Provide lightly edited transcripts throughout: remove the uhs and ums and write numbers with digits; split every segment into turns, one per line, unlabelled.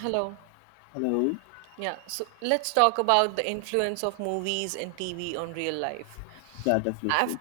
Hello.
Hello.
Yeah. So let's talk about the influence of movies and TV on real life.
Yeah,
I've,
definitely.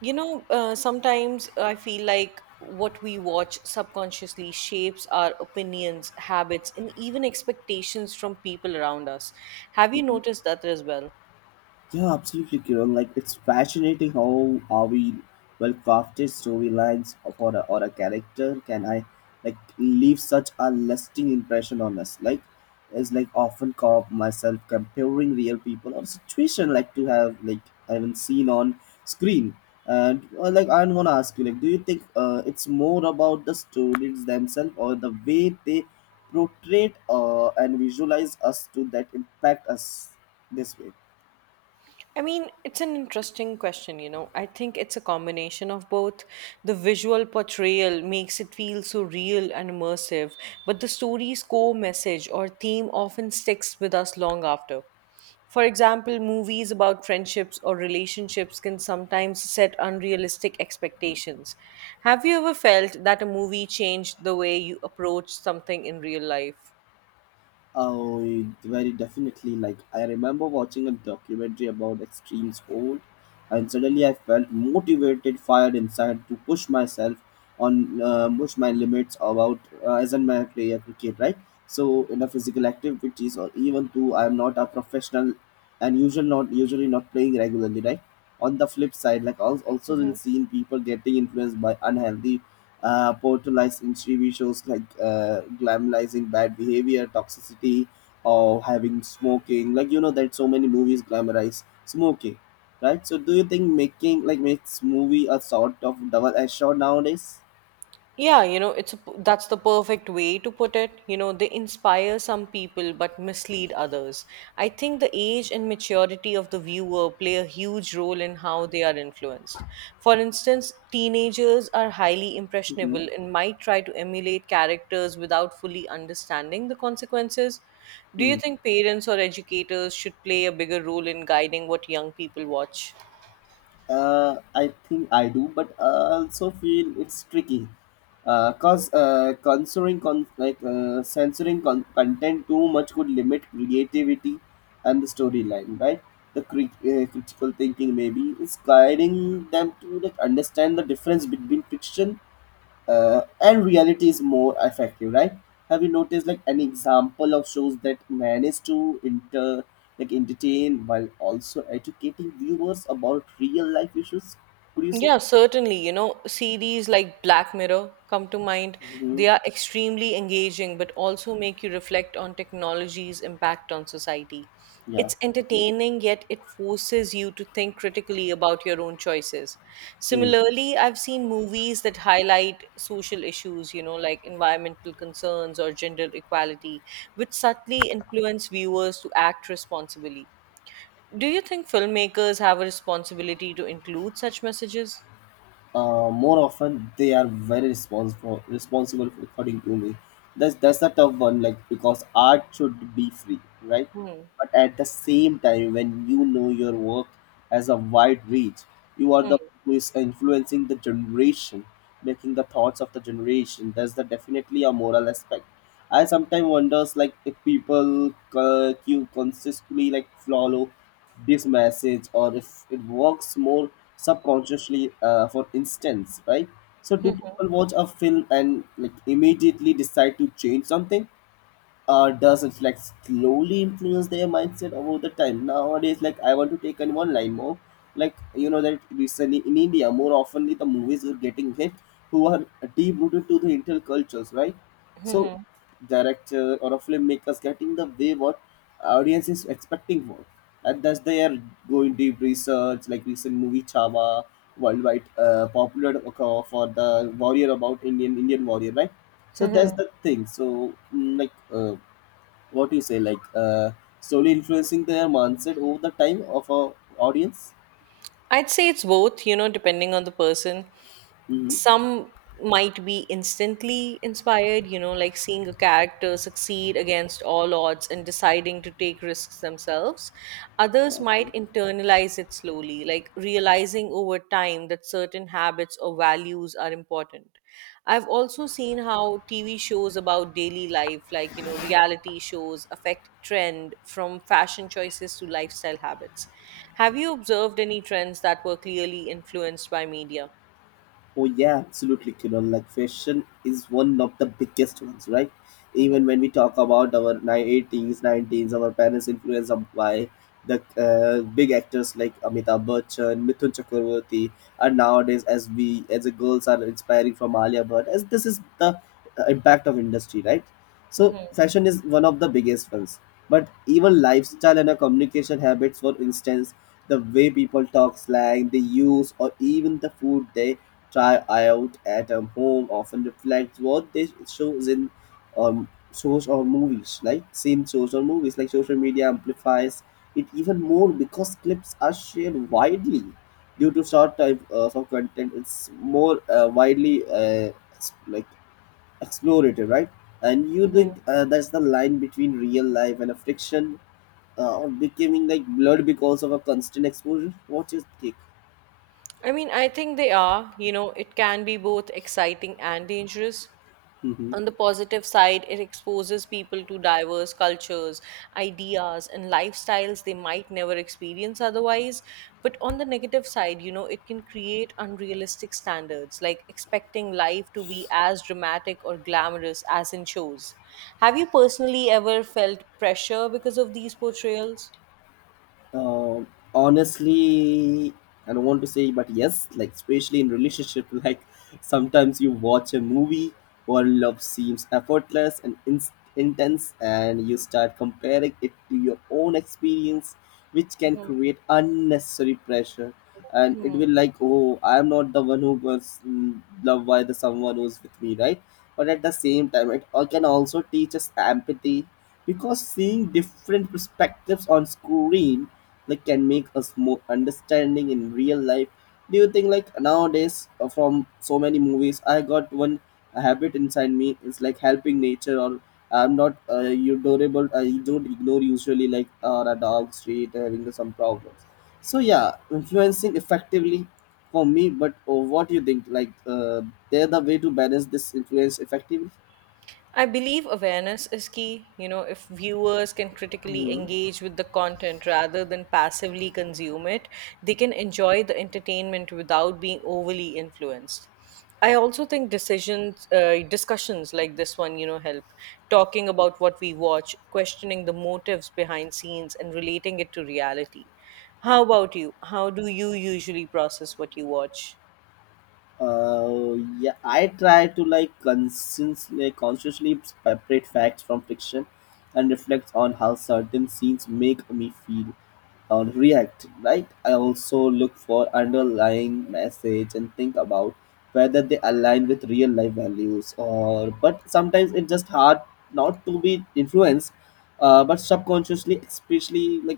Sometimes I feel like what we watch subconsciously shapes our opinions, habits, and even expectations from people around us. Have you
Mhm.
noticed that as well?
Yeah, absolutely, Kiran. Like it's fascinating how are we well crafted storylines for a, or a character can I like leave such a lasting impression on us. Like it's like often caught myself comparing real people or situation like to have like I haven't seen on screen. And like I wanna ask you, like, do you think it's more about the stories themselves or the way they portray and visualize us to that impact us this way?
I mean, it's an interesting question, you know. I think it's a combination of both. The visual portrayal makes it feel so real and immersive, but the story's core message or theme often sticks with us long after. For example, movies about friendships or relationships can sometimes set unrealistic expectations. Have you ever felt that a movie changed the way you approach something in real life?
Oh, it very definitely. Like I remember watching a documentary about extreme sport, and suddenly I felt motivated, fired inside to push myself on push my limits about as in my play cricket, right? So in a physical activities or even though I am not a professional and usually not playing regularly, right? On the flip side, like I also also seen people getting influenced by unhealthy portrayed in TV shows like glamorizing bad behavior, toxicity, or having smoking. Like you know that so many movies glamorize smoking, right? So do you think making like makes movie a sort of double edged sword nowadays?
Yeah, you know, that's the perfect way to put it. You know, they inspire some people but mislead others. I think the age and maturity of the viewer play a huge role in how they are influenced. For instance, teenagers are highly
Mm-hmm.
impressionable and might try to emulate characters without fully understanding the consequences. Do you think parents or educators should play a bigger role in guiding what young people watch?
I think I do, but I also feel it's tricky. Cause censoring content too much could limit creativity and the storyline, right? The critical thinking maybe is guiding them to like understand the difference between fiction and reality is more effective, right? Have you noticed like an example of shows that manage to inter like entertain while also educating viewers about real life issues, could you say?
Yeah, certainly. You know, series like Black Mirror come to mind.
Hmm.
They are extremely engaging, but also make you reflect on technology's impact on society.
Yeah,
It's
definitely.
entertaining, yet it forces you to think critically about your own choices.
Hmm.
Similarly, I've seen movies that highlight social issues, you know, like environmental concerns or gender equality, which subtly influence viewers to act responsibly. Do you think filmmakers have a responsibility to include such messages?
More often they are very responsible for according to me, that's a tough one like because art should be free, right?
Hmm.
But at the same time, when you know your work has a wide reach, you are the
Hmm.
who is influencing the generation, making the thoughts of the generation, that's the definitely a moral aspect. I sometimes wonders like if people you consistently like follow this message or if it works more subconsciously, for instance, right? So do
Mhm.
people watch a film and like immediately decide to change something, does it like slowly influence their mindset over the time nowadays? Like I want to take an one line more. Like you know that recently in India, more oftenly the movies are getting hit who are deep rooted to the intel cultures, right? So
Mhm.
director or a filmmakers getting the way what audience is expecting for, and thus they are going deep research, like recent movie Chava, worldwide popular for the warrior about Indian Indian warrior, right? So that's
Mhm.
the thing. So what do you say like slowly influencing their mindset over the time of our audience?
I'd say it's both, you know, depending on the person.
Mm-hmm.
Some might be instantly inspired, you know, like seeing a character succeed against all odds and deciding to take risks themselves. Others
Okay.
might internalize it slowly, like realizing over time that certain habits or values are important. I've also seen how TV shows about daily life, like, you know, reality shows, affect trend from fashion choices to lifestyle habits. Have you observed any trends that were clearly influenced by media?
Oh yeah, absolutely, Kiran. Like fashion is one of the biggest ones, right?
Mhm.
Even when we talk about our 1980s, 90s, our parents influenced by the big actors like Amitabh Bachchan, Mithun Chakraborty, and nowadays as we as the girls are inspiring from Alia Bhatt, as this is the impact of industry, right? So fashion is one of the biggest ones. But even lifestyle and our communication habits, for instance, the way people talk slang, they use, or even the food they try out at home often reflects what they shows in um, shows or movies, like seen shows or movies, like social media amplifies it even more because clips are shared widely due to short type of content. It's more widely explorative, right? And you
Mhm.
think that's the line between real life and a fiction or becoming like blurred because of a constant exposure? What's your take?
I mean, I think they are. You know, it can be both exciting and dangerous.
Hmm.
On the positive side, it exposes people to diverse cultures, ideas, and lifestyles they might never experience otherwise. But on the negative side, you know, it can create unrealistic standards, like expecting life to be as dramatic or glamorous as in shows. Have you personally ever felt pressure because of these portrayals?
Um, Honestly, I don't want to say, but yes, like especially in relationship, like sometimes you watch a movie where love seems effortless and intense, and you start comparing it to your own experience, which can create unnecessary pressure. And it
Mhm.
will like, oh, I'm not the one who was mm, loved by the someone who's with me, right? But at the same time, can also teach us empathy because seeing different perspectives on screen like can make us more understanding in real life. Do you think like nowadays, from so many movies I got one habit inside me, it's like helping nature, or I'm not you adorable, I don't ignore usually like a dog street having some problems. So yeah, influencing effectively for me. But uh, what do you think like they're the way to balance this influence effectively?
I believe awareness is key. You know, if viewers can critically
Hmm.
engage with the content rather than passively consume it, they can enjoy the entertainment without being overly influenced. I also think discussions like this one, you know, help. Talking about what we watch, questioning the motives behind scenes, and relating it to reality. How about you? How do you usually process what you watch?
Yeah, I try to like consciously separate facts from fiction and reflect on how certain scenes make me feel or react, right? I also look for underlying message and think about whether they align with real life values or but sometimes it's just hard not to be influenced but subconsciously, especially like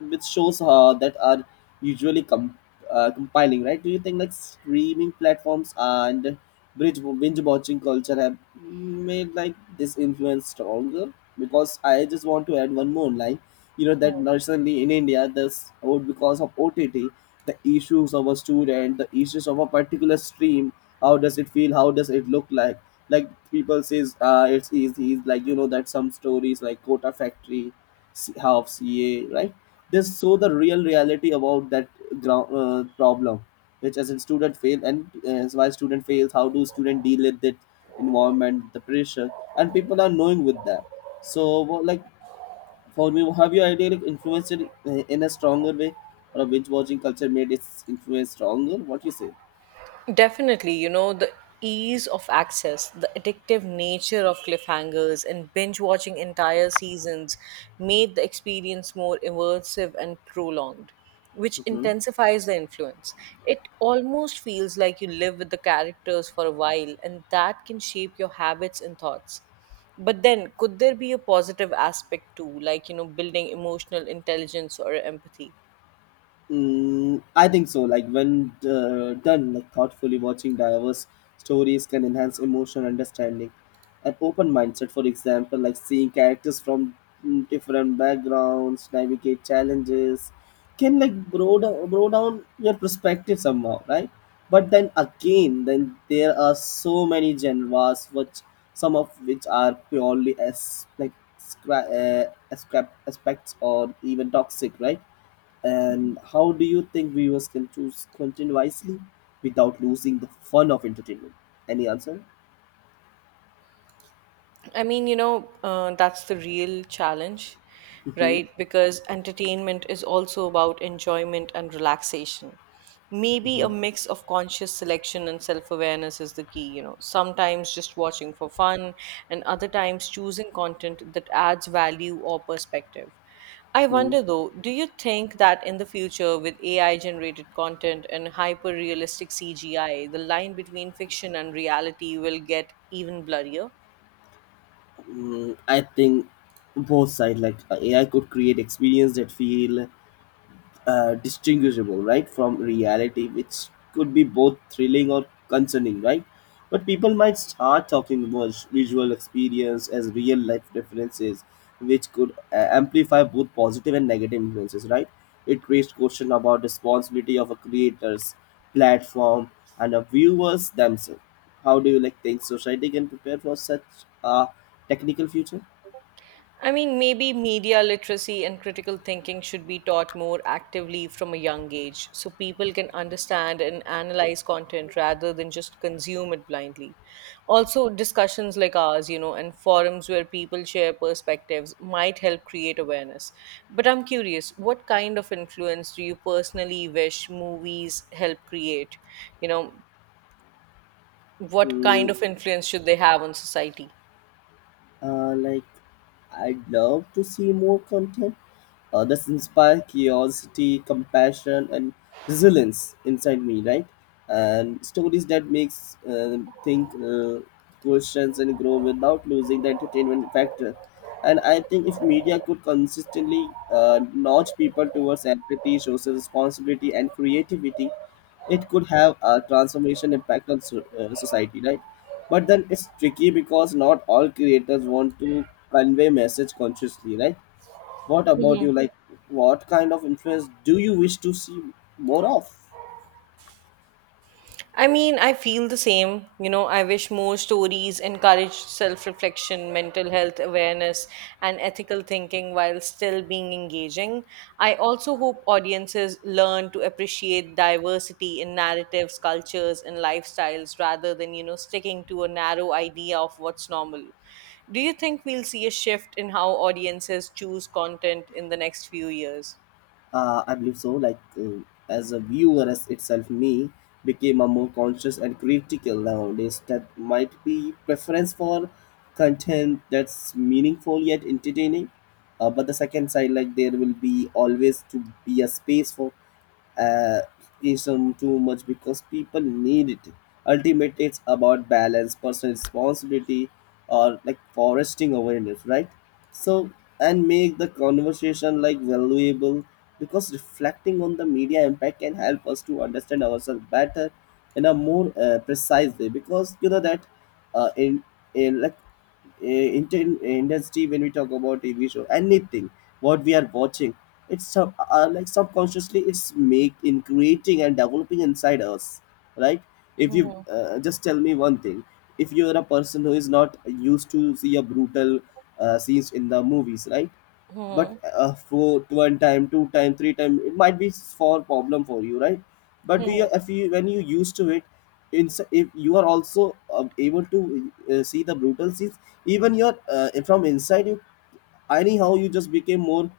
which shows that are usually compiling, right? Do you think like streaming platforms and bridge binge watching culture have made like this influence stronger? Because I just want to add one more line. You know that recently in India, this oh, because of OTT, the issues of a student, the issues of a particular stream, how does it feel? How does it look like? Like people says, it's easy. Like you know that some stories like Kota Factory, half CA, right? They show the real reality about that ground problem, which as in student fail and why student fails, how do student deal with that environment, the pressure, and people are knowing with that. So well, like for me, have you idea like influenced it in a stronger way, or a binge watching culture made its influence stronger, what you say?
Definitely, you know, the ease of access, the addictive nature of cliffhangers, and binge watching entire seasons made the experience more immersive and prolonged, which
Mhm.
intensifies the influence. It almost feels like you live with the characters for a while, and that can shape your habits and thoughts. But then, could there be a positive aspect too, like, you know, building emotional intelligence or empathy?
Mm, I think so. Like when done like thoughtfully, watching diverse stories can enhance emotional understanding. An open mindset, for example, like seeing characters from mm, different backgrounds navigate challenges, can like broad down your perspective somehow, right? But then again, then there are so many genres, which some of which are purely as like aspects or even toxic, right? And how do you think viewers can choose content wisely without losing the fun of entertainment? Any answer?
I mean, that's the real challenge,
Hmm.
right? Because entertainment is also about enjoyment and relaxation. Maybe a
Hmm.
mix of conscious selection and self awareness is the key, you know, sometimes just watching for fun, and other times choosing content that adds value or perspective. I
Hmm.
wonder though, do you think that in the future, with AI generated content and hyper realistic CGI, the line between fiction and reality will get even blurrier?
Mm, I think both side like AI could create experience that feel distinguishable right from reality, which could be both thrilling or concerning, right? But people might start talking about visual experience as real life differences, which could amplify both positive and negative influences, right? It raised question about responsibility of a creators, platform, and of viewers themselves. How do you like think society can prepare for such a technical future?
I mean, maybe media literacy and critical thinking should be taught more actively from a young age so people can understand and analyze content rather than just consume it blindly. Also, discussions like ours, you know, and forums where people share perspectives might help create awareness. But I'm curious, what kind of influence do you personally wish movies help create? You know, what kind
Hmm.
of influence should they have on society?
Uh, like, I'd love to see more content that inspire curiosity, compassion, and resilience inside me, right? And stories that makes think, questions, and grow without losing the entertainment factor. And I think if media could consistently nudge people towards empathy, social responsibility, and creativity, it could have a transformation impact on society, right? But then it's tricky because not all creators want to convey message consciously, right? What about you? Like, what kind of influence do you wish to see more of?
I mean, I feel the same. You know, I wish more stories encourage self reflection, mental health awareness, and ethical thinking while still being engaging. I also hope audiences learn to appreciate diversity in narratives, cultures, and lifestyles rather than, you know, sticking to a narrow idea of what's normal. Do you think we'll see a shift in how audiences choose content in the next few years?
I believe so. Like as a viewer as itself, me became a more conscious and critical nowadays. That might be preference for content that's meaningful yet entertaining. But the second side, like there will be always to be a space for uh, isn't too much because people need it. Ultimately, it's about balance, personal responsibility, or like foresting awareness, right? So, and make the conversation like valuable because reflecting on the media impact can help us to understand ourselves better in a more precise way, because you know that uh, in, in like industry when we talk about tv show anything what we are watching, it's sub, like subconsciously it's make in creating and developing inside us, right? If you
Mhm.
just tell me one thing, if you're a person who is not used to see a brutal scenes in the movies, right? But
Mhm.
for 1 time, 2 time, 3 time it might be for problem for you, right? But we if you when you used to it in, if you are also able to see the brutal scenes, even your from inside you, anyhow you just became more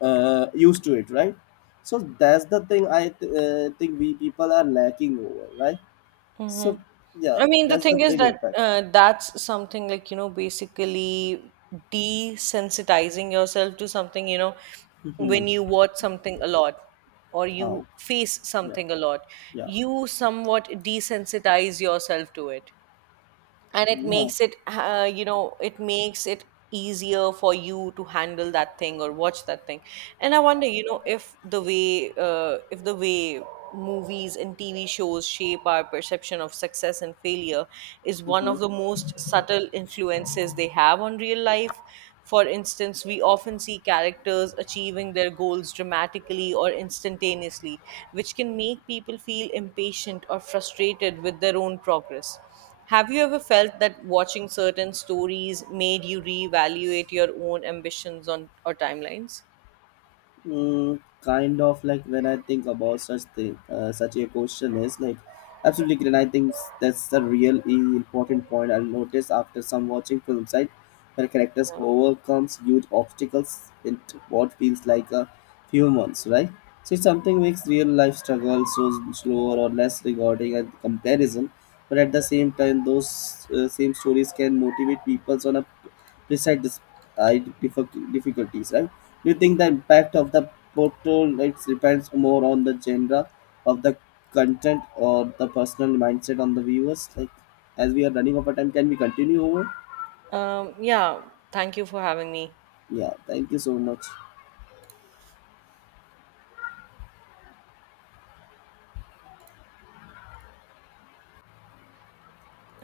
used to it, right? So that's the thing, I think we people are lacking over, right? So
Mm-hmm.
yeah,
I mean, the
that's the
thing is
big
that
impact.
that's something like, you know, basically desensitizing yourself to something, you know,
Mhm.
when you watch something a lot or
How?
you face
Yeah.
something a lot,
Yeah.
you somewhat desensitize yourself to it and it
Yeah.
makes it you know it makes it easier for you to handle that thing or watch that thing. And I wonder, you know, if the way movies and TV shows shape our perception of success and failure is one
Hmm.
of the most subtle influences they have on real life. For instance, we often see characters achieving their goals dramatically or instantaneously, which can make people feel impatient or frustrated with their own progress. Have you ever felt that watching certain stories made you reevaluate your own ambitions on or timelines?
Mm, kind of like when I think about such thing, such a question is like absolutely great. And I think that's the real important point I'll notice after some watching films, right? Where characters overcomes huge obstacles what feels like a few months, right? So it's something makes real life struggle so slower or less rewarding and comparison, but at the same time, those same stories can motivate people on a precise uh, difficulties, right? Do you think the impact of the portal rights depends more on the genre of the content or the personal mindset on the viewers? Like, as we are running over time, can we continue over?
Yeah. Yeah, thank you for having me.
Yeah, thank you so much.